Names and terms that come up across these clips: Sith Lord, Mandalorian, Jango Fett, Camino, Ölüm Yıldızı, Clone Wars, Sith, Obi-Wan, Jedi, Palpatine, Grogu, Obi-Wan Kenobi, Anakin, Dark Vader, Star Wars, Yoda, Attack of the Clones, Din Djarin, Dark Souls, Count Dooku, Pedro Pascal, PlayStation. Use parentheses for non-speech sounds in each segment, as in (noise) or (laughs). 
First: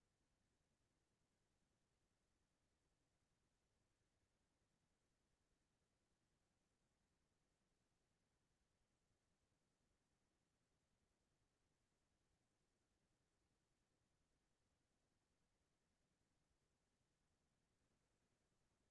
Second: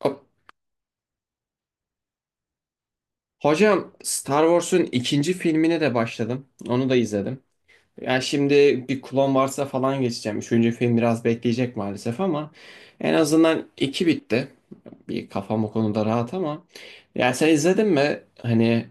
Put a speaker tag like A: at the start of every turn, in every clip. A: Hop. Hocam Star Wars'un ikinci filmine de başladım. Onu da izledim. Yani şimdi bir Clone Wars'a falan geçeceğim. Üçüncü film biraz bekleyecek maalesef ama en azından iki bitti. Bir kafam o konuda rahat ama. Ya sen izledin mi? Hani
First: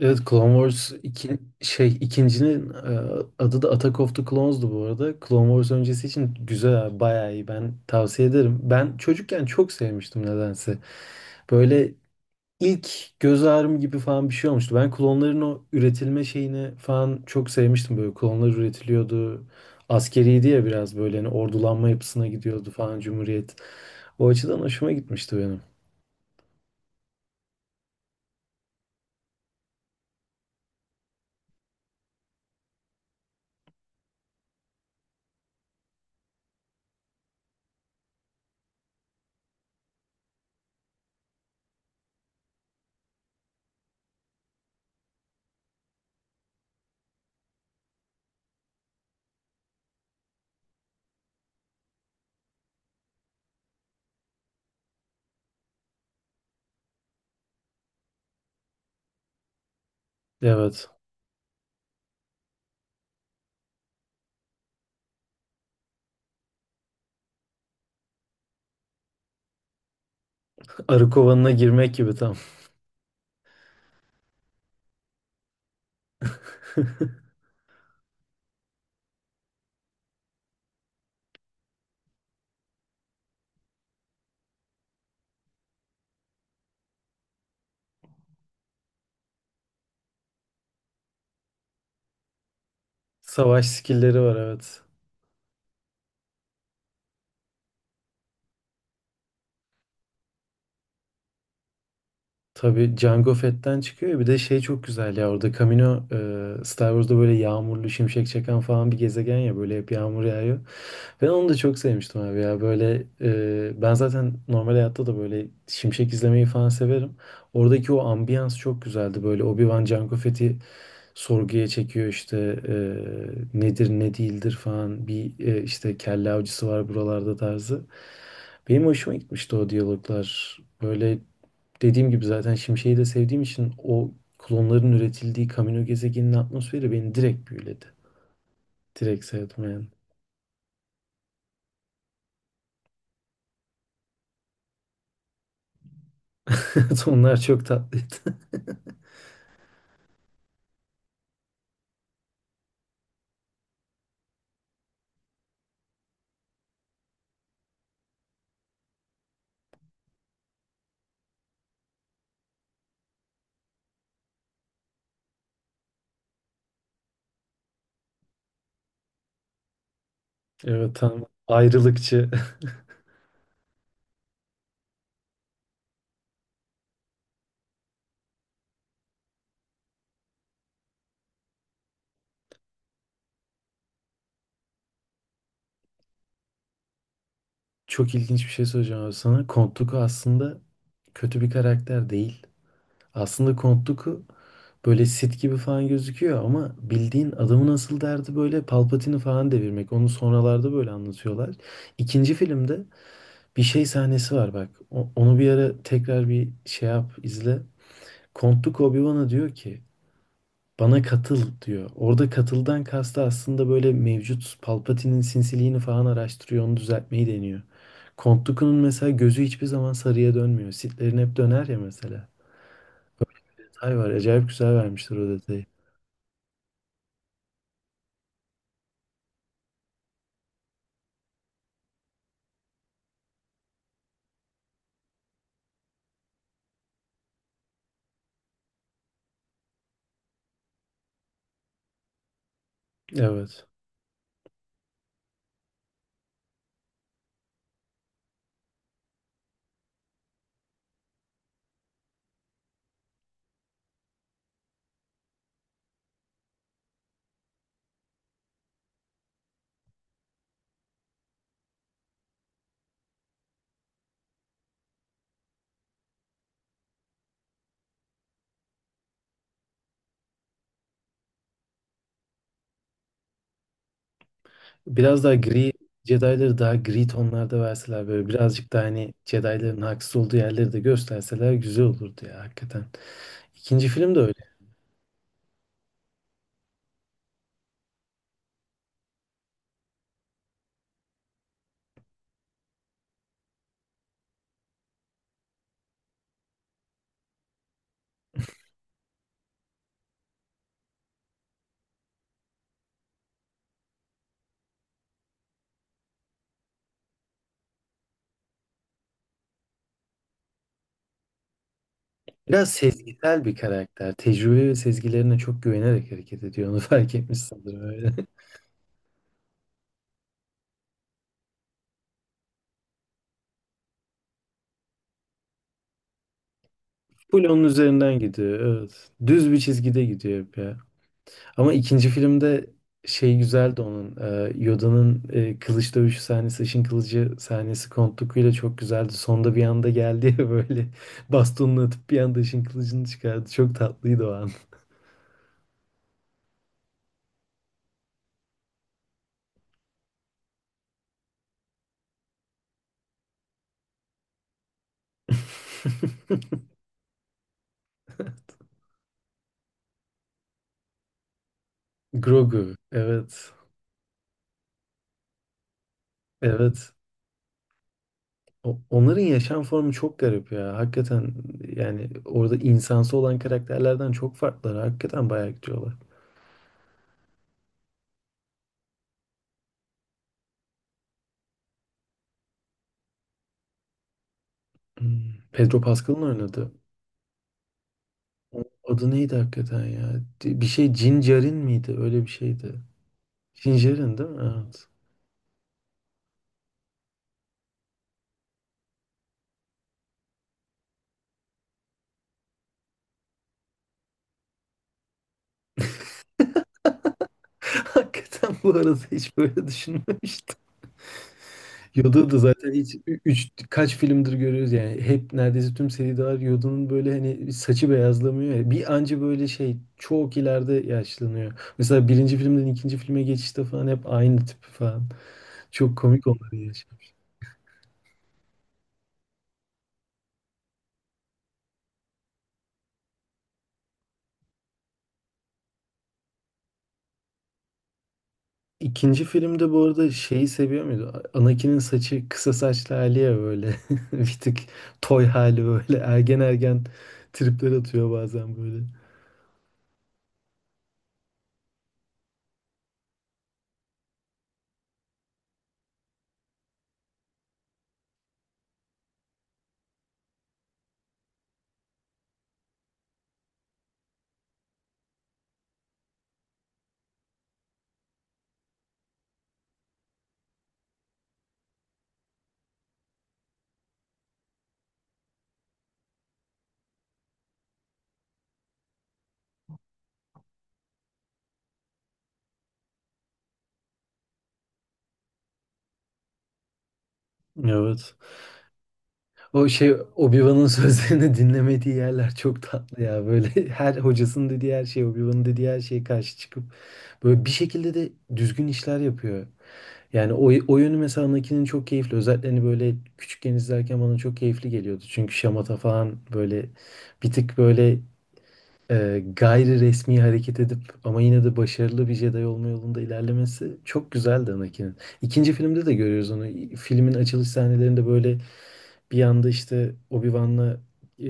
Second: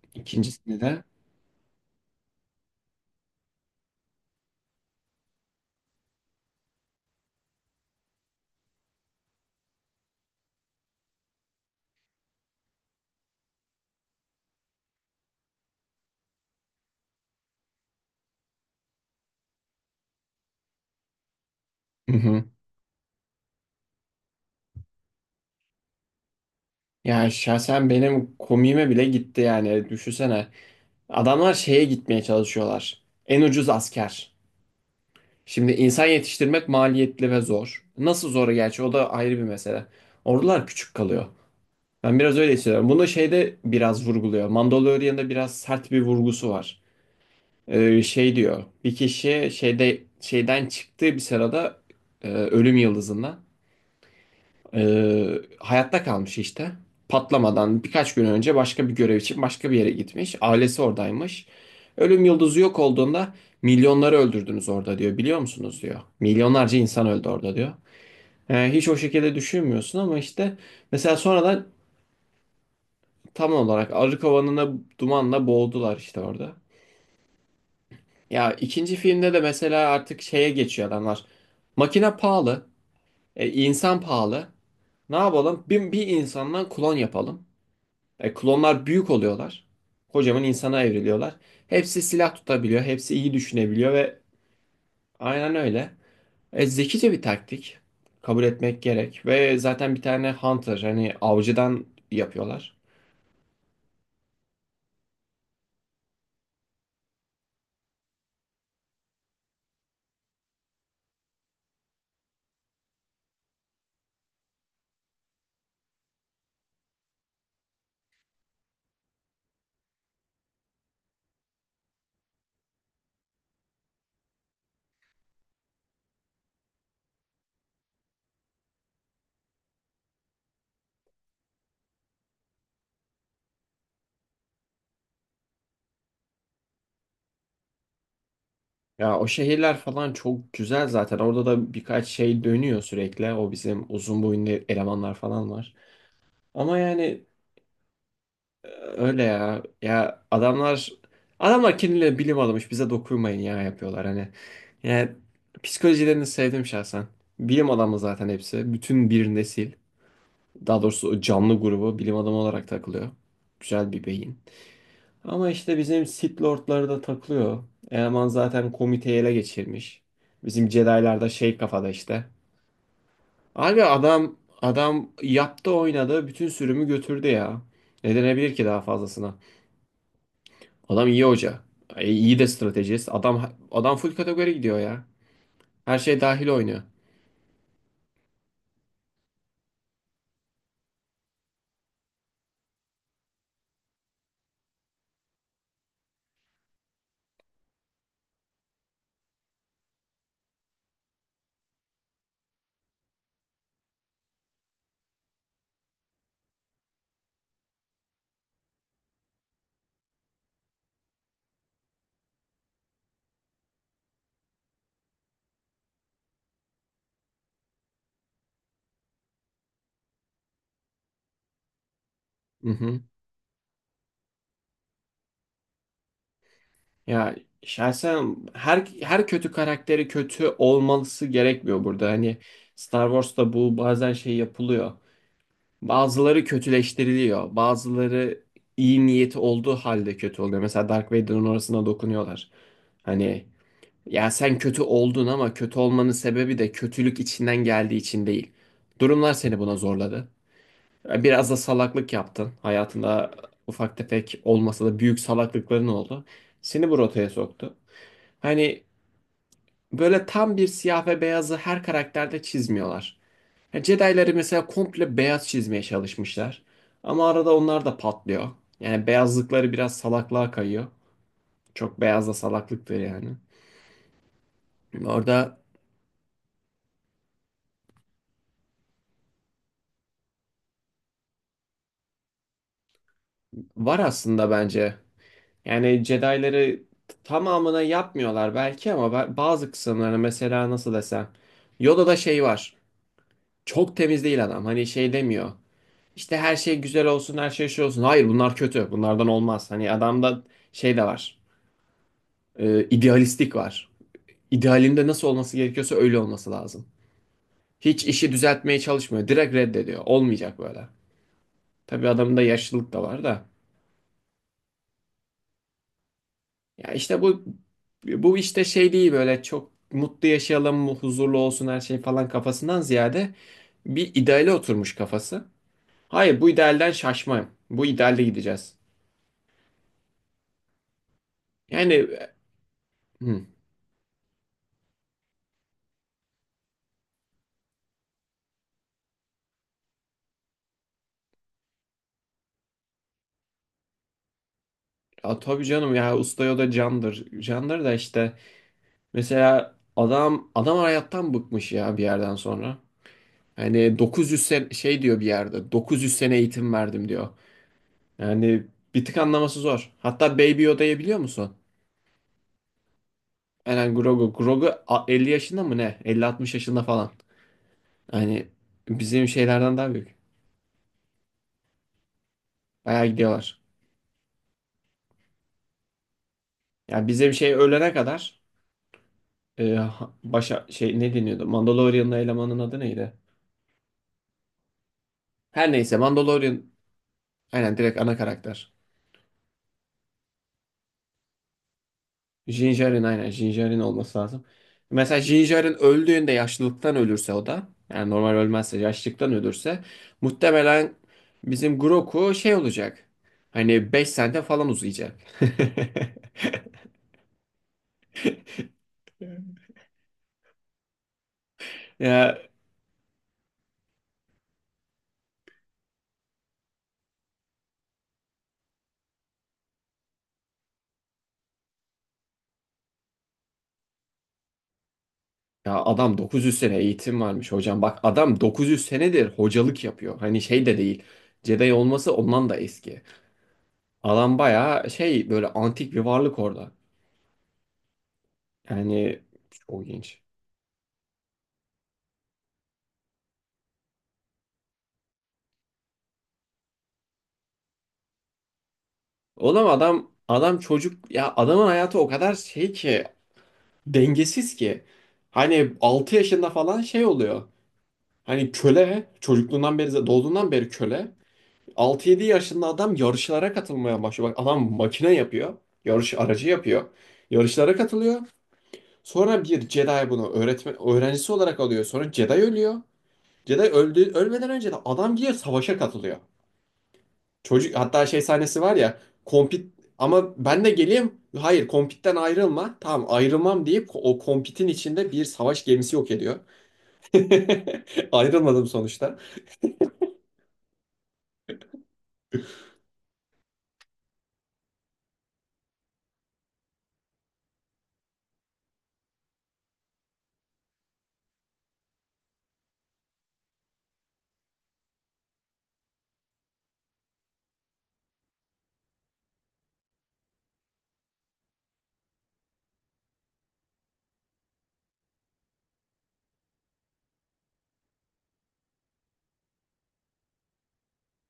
B: Evet Clone
A: ikincisini
B: Wars
A: de.
B: iki, ikincinin adı da Attack of the Clones'du bu arada. Clone Wars öncesi için güzel abi, bayağı iyi. Ben tavsiye ederim. Ben çocukken çok sevmiştim nedense. Böyle ilk göz ağrım gibi falan bir şey olmuştu. Ben klonların o üretilme şeyini falan çok sevmiştim. Böyle klonlar üretiliyordu. Askeriydi ya biraz böyle hani ordulanma
A: Hı
B: yapısına
A: hı.
B: gidiyordu falan Cumhuriyet. O açıdan hoşuma gitmişti benim.
A: Ya şahsen benim komiğime bile gitti yani. Düşünsene. Adamlar şeye gitmeye çalışıyorlar. En ucuz asker. Şimdi insan yetiştirmek maliyetli ve zor. Nasıl zor gerçi o da ayrı bir mesele. Ordular küçük kalıyor. Ben biraz öyle hissediyorum. Bunu şeyde biraz vurguluyor. Mandalorian'da biraz sert bir vurgusu var. Şey diyor. Bir kişi şeyde şeyden çıktığı bir sırada ölüm yıldızından hayatta kalmış işte. Patlamadan birkaç gün önce başka bir görev için başka bir yere gitmiş. Ailesi
B: Evet.
A: oradaymış. Ölüm yıldızı yok olduğunda milyonları öldürdünüz orada diyor. Biliyor musunuz diyor. Milyonlarca insan öldü orada diyor. Hiç o şekilde düşünmüyorsun ama işte
B: Arı
A: mesela
B: kovanına
A: sonradan
B: girmek gibi tam.
A: tam olarak arı kovanına dumanla boğdular işte orada.
B: (laughs)
A: Ya ikinci filmde de mesela artık şeye geçiyor adamlar. Makine pahalı, insan pahalı. Ne yapalım? Bir insandan klon yapalım. Klonlar büyük oluyorlar. Kocaman insana evriliyorlar. Hepsi silah tutabiliyor. Hepsi iyi
B: Savaş
A: düşünebiliyor ve
B: skill'leri var, evet.
A: aynen öyle. Zekice bir taktik. Kabul etmek gerek. Ve zaten bir tane hunter hani avcıdan yapıyorlar.
B: Tabii Jango Fett'ten çıkıyor ya, bir de şey çok güzel ya orada Camino, Star Wars'da böyle yağmurlu şimşek çakan falan bir gezegen ya, böyle hep yağmur yağıyor. Ben onu da çok sevmiştim abi ya, böyle ben zaten normal hayatta da böyle şimşek izlemeyi falan severim. Oradaki o ambiyans çok güzeldi, böyle Obi-Wan Jango Fett'i sorguya çekiyor işte, e, nedir ne değildir falan bir, işte kelle avcısı var buralarda tarzı. Benim hoşuma gitmişti o diyaloglar. Böyle dediğim gibi zaten Şimşek'i de sevdiğim için o klonların üretildiği Kamino gezegeninin atmosferi beni direkt büyüledi.
A: Ya
B: Direkt
A: o
B: sevdim
A: şehirler
B: yani.
A: falan çok güzel zaten. Orada da birkaç şey dönüyor sürekli. O bizim uzun boyunlu elemanlar falan var. Ama
B: (laughs)
A: yani
B: Onlar çok tatlıydı. (laughs)
A: öyle ya. Ya adamlar kendileri bilim adamıymış bize dokunmayın ya yapıyorlar hani. Yani psikolojilerini sevdim şahsen. Bilim adamı zaten hepsi. Bütün bir nesil. Daha doğrusu o canlı grubu bilim adamı olarak takılıyor. Güzel bir beyin. Ama işte bizim Sith Lord'ları da takılıyor. Eleman zaten komiteyi ele geçirmiş. Bizim
B: Evet,
A: Jedi'lar
B: tam
A: da şey kafada işte.
B: ayrılıkçı. (laughs)
A: Abi adam adam yaptı oynadı bütün sürümü götürdü ya. Ne denebilir ki daha fazlasına? Adam iyi hoca. İyi de stratejist. Adam adam full kategori gidiyor ya. Her şey dahil oynuyor.
B: Çok ilginç bir şey söyleyeceğim abi sana. Count Dooku aslında kötü bir karakter değil. Aslında Count Dooku böyle Sith gibi falan gözüküyor ama bildiğin adamın asıl derdi böyle Palpatine'i falan devirmek. Onu sonralarda böyle anlatıyorlar. İkinci filmde bir şey sahnesi var bak. Onu bir ara tekrar bir şey yap, izle. Kontuk Obi-Wan'a diyor ki bana katıl diyor. Orada katıldan kastı aslında böyle mevcut Palpatine'in sinsiliğini falan araştırıyor, onu düzeltmeyi deniyor. Count Dooku'nun mesela gözü hiçbir zaman sarıya dönmüyor. Sith'lerin hep döner ya mesela.
A: Hı hı.
B: Detay var, acayip güzel vermişler o detayı.
A: Ya şahsen her kötü karakteri kötü olması gerekmiyor burada. Hani Star Wars'ta bu bazen şey yapılıyor. Bazıları kötüleştiriliyor. Bazıları iyi niyeti olduğu halde kötü oluyor. Mesela Dark Vader'ın orasına dokunuyorlar. Hani
B: Evet.
A: ya sen kötü oldun ama kötü olmanın sebebi de kötülük içinden geldiği için değil. Durumlar seni buna zorladı. Biraz da salaklık yaptın. Hayatında ufak tefek olmasa da büyük salaklıkların oldu. Seni bu rotaya soktu. Hani böyle tam bir siyah ve beyazı her karakterde çizmiyorlar. Yani Jedi'ları mesela komple beyaz çizmeye çalışmışlar. Ama arada onlar da patlıyor. Yani beyazlıkları biraz salaklığa kayıyor. Çok beyaz da salaklıktır yani.
B: Biraz daha
A: Orada
B: gri, Jedi'ları daha gri tonlarda verseler, böyle birazcık daha hani Jedi'ların haksız olduğu yerleri de gösterseler güzel olurdu ya hakikaten. İkinci
A: var
B: film de öyle.
A: aslında bence. Yani Jedi'ları tamamına yapmıyorlar belki ama bazı kısımlarını mesela nasıl desem. Yoda'da şey var. Çok temiz değil adam. Hani şey demiyor. İşte her şey güzel olsun, her şey şey olsun. Hayır bunlar kötü. Bunlardan olmaz. Hani adamda şey de var. İdealistik var. İdealinde nasıl olması gerekiyorsa öyle olması lazım. Hiç işi düzeltmeye çalışmıyor. Direkt reddediyor. Olmayacak böyle. Tabii adamın da
B: Biraz
A: yaşlılık da var
B: sezgisel
A: da.
B: bir karakter. Tecrübe ve sezgilerine çok güvenerek hareket ediyor. Onu (laughs)
A: Ya
B: fark
A: işte
B: etmiş
A: bu
B: sanırım öyle.
A: bu işte şey değil böyle çok mutlu yaşayalım, huzurlu olsun her şey falan kafasından ziyade bir ideale oturmuş kafası. Hayır bu idealden
B: (laughs) Full
A: şaşmayın.
B: onun
A: Bu
B: üzerinden
A: idealde
B: gidiyor.
A: gideceğiz.
B: Evet. Düz bir çizgide gidiyor hep ya. Ama
A: Yani
B: ikinci filmde şey
A: hı,
B: güzeldi onun. Yoda'nın kılıç dövüşü sahnesi, ışın kılıcı sahnesi Count Dooku'yla çok güzeldi. Sonda bir anda geldi ya, (laughs) böyle bastonunu atıp bir anda ışın kılıcını çıkardı. Çok tatlıydı o an.
A: ya tabii canım ya usta o da candır. Candır da işte mesela adam adam hayattan bıkmış ya bir yerden sonra. Hani 900 şey diyor bir yerde 900 sene
B: (laughs)
A: eğitim verdim diyor. Yani bir tık anlaması zor. Hatta Baby Yoda'yı biliyor musun?
B: Grogu. Evet.
A: Eren Grogu. Grogu 50 yaşında mı ne? 50-60 yaşında
B: Evet.
A: falan. Yani
B: Onların
A: bizim
B: yaşam
A: şeylerden
B: formu
A: daha büyük.
B: çok garip ya. Hakikaten yani orada
A: Bayağı
B: insansı olan
A: gidiyorlar.
B: karakterlerden çok farklılar. Hakikaten bayağı gidiyorlar.
A: Yani bizim şey ölene kadar başa şey ne deniyordu? Mandalorian'ın elemanın adı neydi?
B: Hmm.
A: Her
B: Pedro
A: neyse
B: Pascal'ın
A: Mandalorian
B: oynadı.
A: aynen direkt ana karakter.
B: Adı neydi hakikaten ya? Bir şey Cincerin miydi? Öyle bir
A: Din
B: şeydi.
A: Djarin aynen Din Djarin
B: Cincerin
A: olması
B: değil mi?
A: lazım.
B: Evet.
A: Mesela Din Djarin öldüğünde yaşlılıktan ölürse o da yani normal ölmezse yaşlılıktan ölürse muhtemelen bizim Grogu şey olacak. Hani 5 sene falan uzayacak. (laughs)
B: (laughs) Hakikaten bu arada hiç böyle düşünmemiştim. Yoda
A: Ya,
B: da zaten hiç üç kaç filmdir görüyoruz yani, hep neredeyse tüm seriler Yoda'nın böyle hani saçı beyazlamıyor ya. Bir anca böyle şey çok ileride yaşlanıyor. Mesela birinci filmden ikinci filme geçişte falan hep aynı tip falan.
A: ya
B: Çok
A: adam
B: komik onları
A: 900 sene
B: yaşamış.
A: eğitim varmış hocam. Bak adam 900 senedir hocalık yapıyor. Hani şey de değil. Jedi olması ondan da eski. Adam bayağı şey böyle antik bir varlık orada. Yani
B: İkinci
A: çok
B: filmde bu arada
A: ilginç.
B: şeyi seviyor muydu? Anakin'in saçı kısa saçlı hali ya böyle. (laughs) Bir tık toy hali böyle. Ergen ergen tripler atıyor bazen böyle.
A: Oğlum adam adam çocuk ya adamın hayatı o kadar şey ki dengesiz ki. Hani 6 yaşında falan şey oluyor. Hani köle çocukluğundan beri doğduğundan beri köle. 6-7 yaşında adam yarışlara katılmaya başlıyor. Bak adam makine yapıyor. Yarış aracı yapıyor. Yarışlara katılıyor. Sonra bir Jedi bunu öğretmen öğrencisi olarak alıyor. Sonra Jedi ölüyor. Jedi öldü, ölmeden önce de adam gidiyor savaşa katılıyor. Çocuk hatta şey sahnesi var ya. Kompit ama ben de geleyim. Hayır kompitten ayrılma. Tamam ayrılmam deyip o kompitin içinde bir savaş gemisi yok ediyor. (laughs)
B: Evet.
A: Ayrılmadım sonuçta.
B: O şey Obi-Wan'ın (laughs) sözlerini dinlemediği yerler çok tatlı ya. Böyle (laughs) her hocasının dediği her şey, Obi-Wan'ın dediği her şeye karşı çıkıp böyle bir şekilde de düzgün işler yapıyor. Yani o, o yönü mesela Anakin'in çok keyifli. Özellikle hani böyle küçükken izlerken bana çok keyifli geliyordu. Çünkü şamata falan böyle bir tık böyle, gayri resmi hareket edip ama yine de başarılı bir Jedi olma yolunda ilerlemesi çok güzeldi Anakin'in. İkinci filmde de görüyoruz onu. Filmin açılış sahnelerinde böyle bir anda işte Obi-Wan'la, e,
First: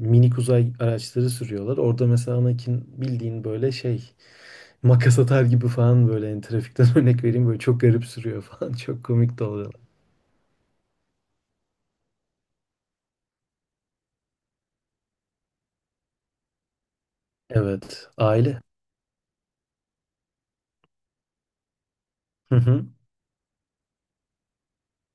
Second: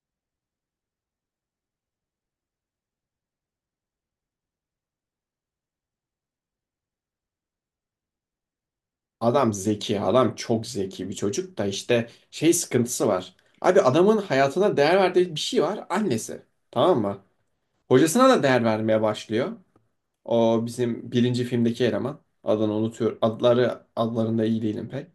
B: minik uzay araçları sürüyorlar. Orada mesela Anakin bildiğin böyle şey makas atar gibi falan, böyle yani trafikten (laughs) örnek vereyim, böyle çok garip sürüyor falan. (laughs) Çok komik de
A: Adam
B: oluyorlar.
A: zeki, adam çok zeki bir çocuk da işte şey sıkıntısı var. Abi adamın hayatına değer verdiği bir şey var, annesi. Tamam mı?
B: Evet.
A: Hocasına da
B: Aile.
A: değer vermeye başlıyor. O bizim birinci filmdeki eleman.
B: Hı
A: Adını
B: hı.
A: unutuyor. Adları adlarında iyi değilim pek.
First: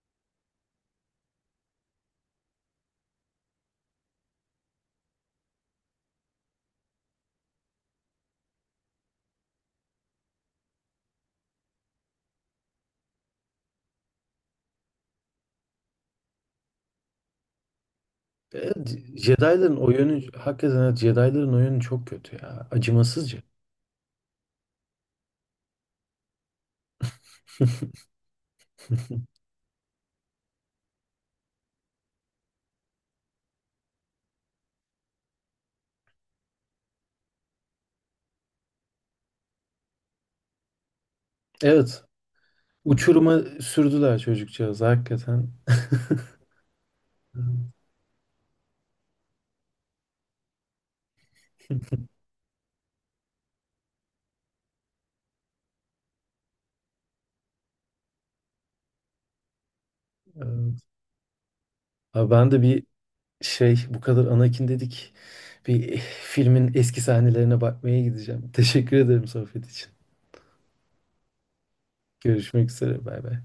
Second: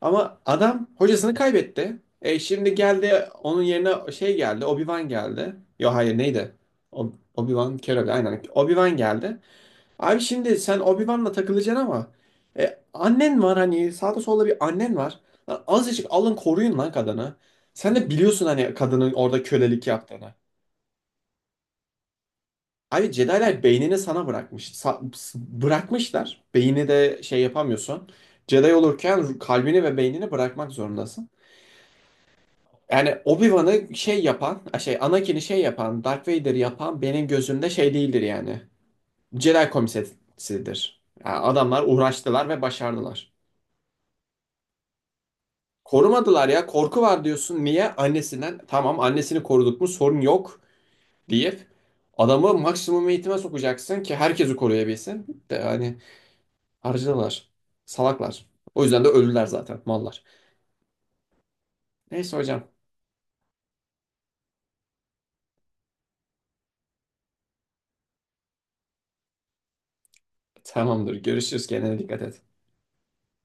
A: Ama adam hocasını kaybetti. E şimdi geldi onun yerine şey geldi. Obi-Wan geldi. Yo hayır neydi? Obi-Wan Kenobi aynen. Obi-Wan geldi. Abi şimdi sen Obi-Wan'la takılacaksın ama annen var hani sağda solda bir annen var. Lan azıcık alın koruyun lan kadını. Sen de biliyorsun hani
B: Evet,
A: kadının orada
B: Jedi'ların
A: kölelik
B: o yönü
A: yaptığını.
B: hakikaten, evet, Jedi'ların o yönü çok kötü ya.
A: Abi
B: Acımasızca.
A: Jedi'ler beynini sana bırakmış. Bırakmışlar. Beyni de şey
B: (laughs)
A: yapamıyorsun. Jedi olurken kalbini ve beynini bırakmak zorundasın. Yani Obi-Wan'ı şey yapan, şey Anakin'i şey yapan, Darth Vader yapan benim gözümde şey değildir yani. Jedi komiserisidir. Yani adamlar
B: Evet.
A: uğraştılar ve başardılar.
B: Uçuruma sürdüler çocukcağız hakikaten. (laughs)
A: Korumadılar ya. Korku var diyorsun. Niye? Annesinden. Tamam annesini koruduk mu sorun yok deyip adamı maksimum eğitime sokacaksın ki herkesi koruyabilsin. De yani harcadılar. Salaklar. O yüzden de öldüler zaten mallar.
B: Evet. Abi
A: Neyse
B: ben de
A: hocam.
B: bir şey bu kadar Anakin dedik. Bir filmin eski sahnelerine bakmaya gideceğim. (laughs) Teşekkür ederim sohbet için.
A: Tamamdır. Görüşürüz. Kendine dikkat et.
B: Görüşmek üzere. Bay bay.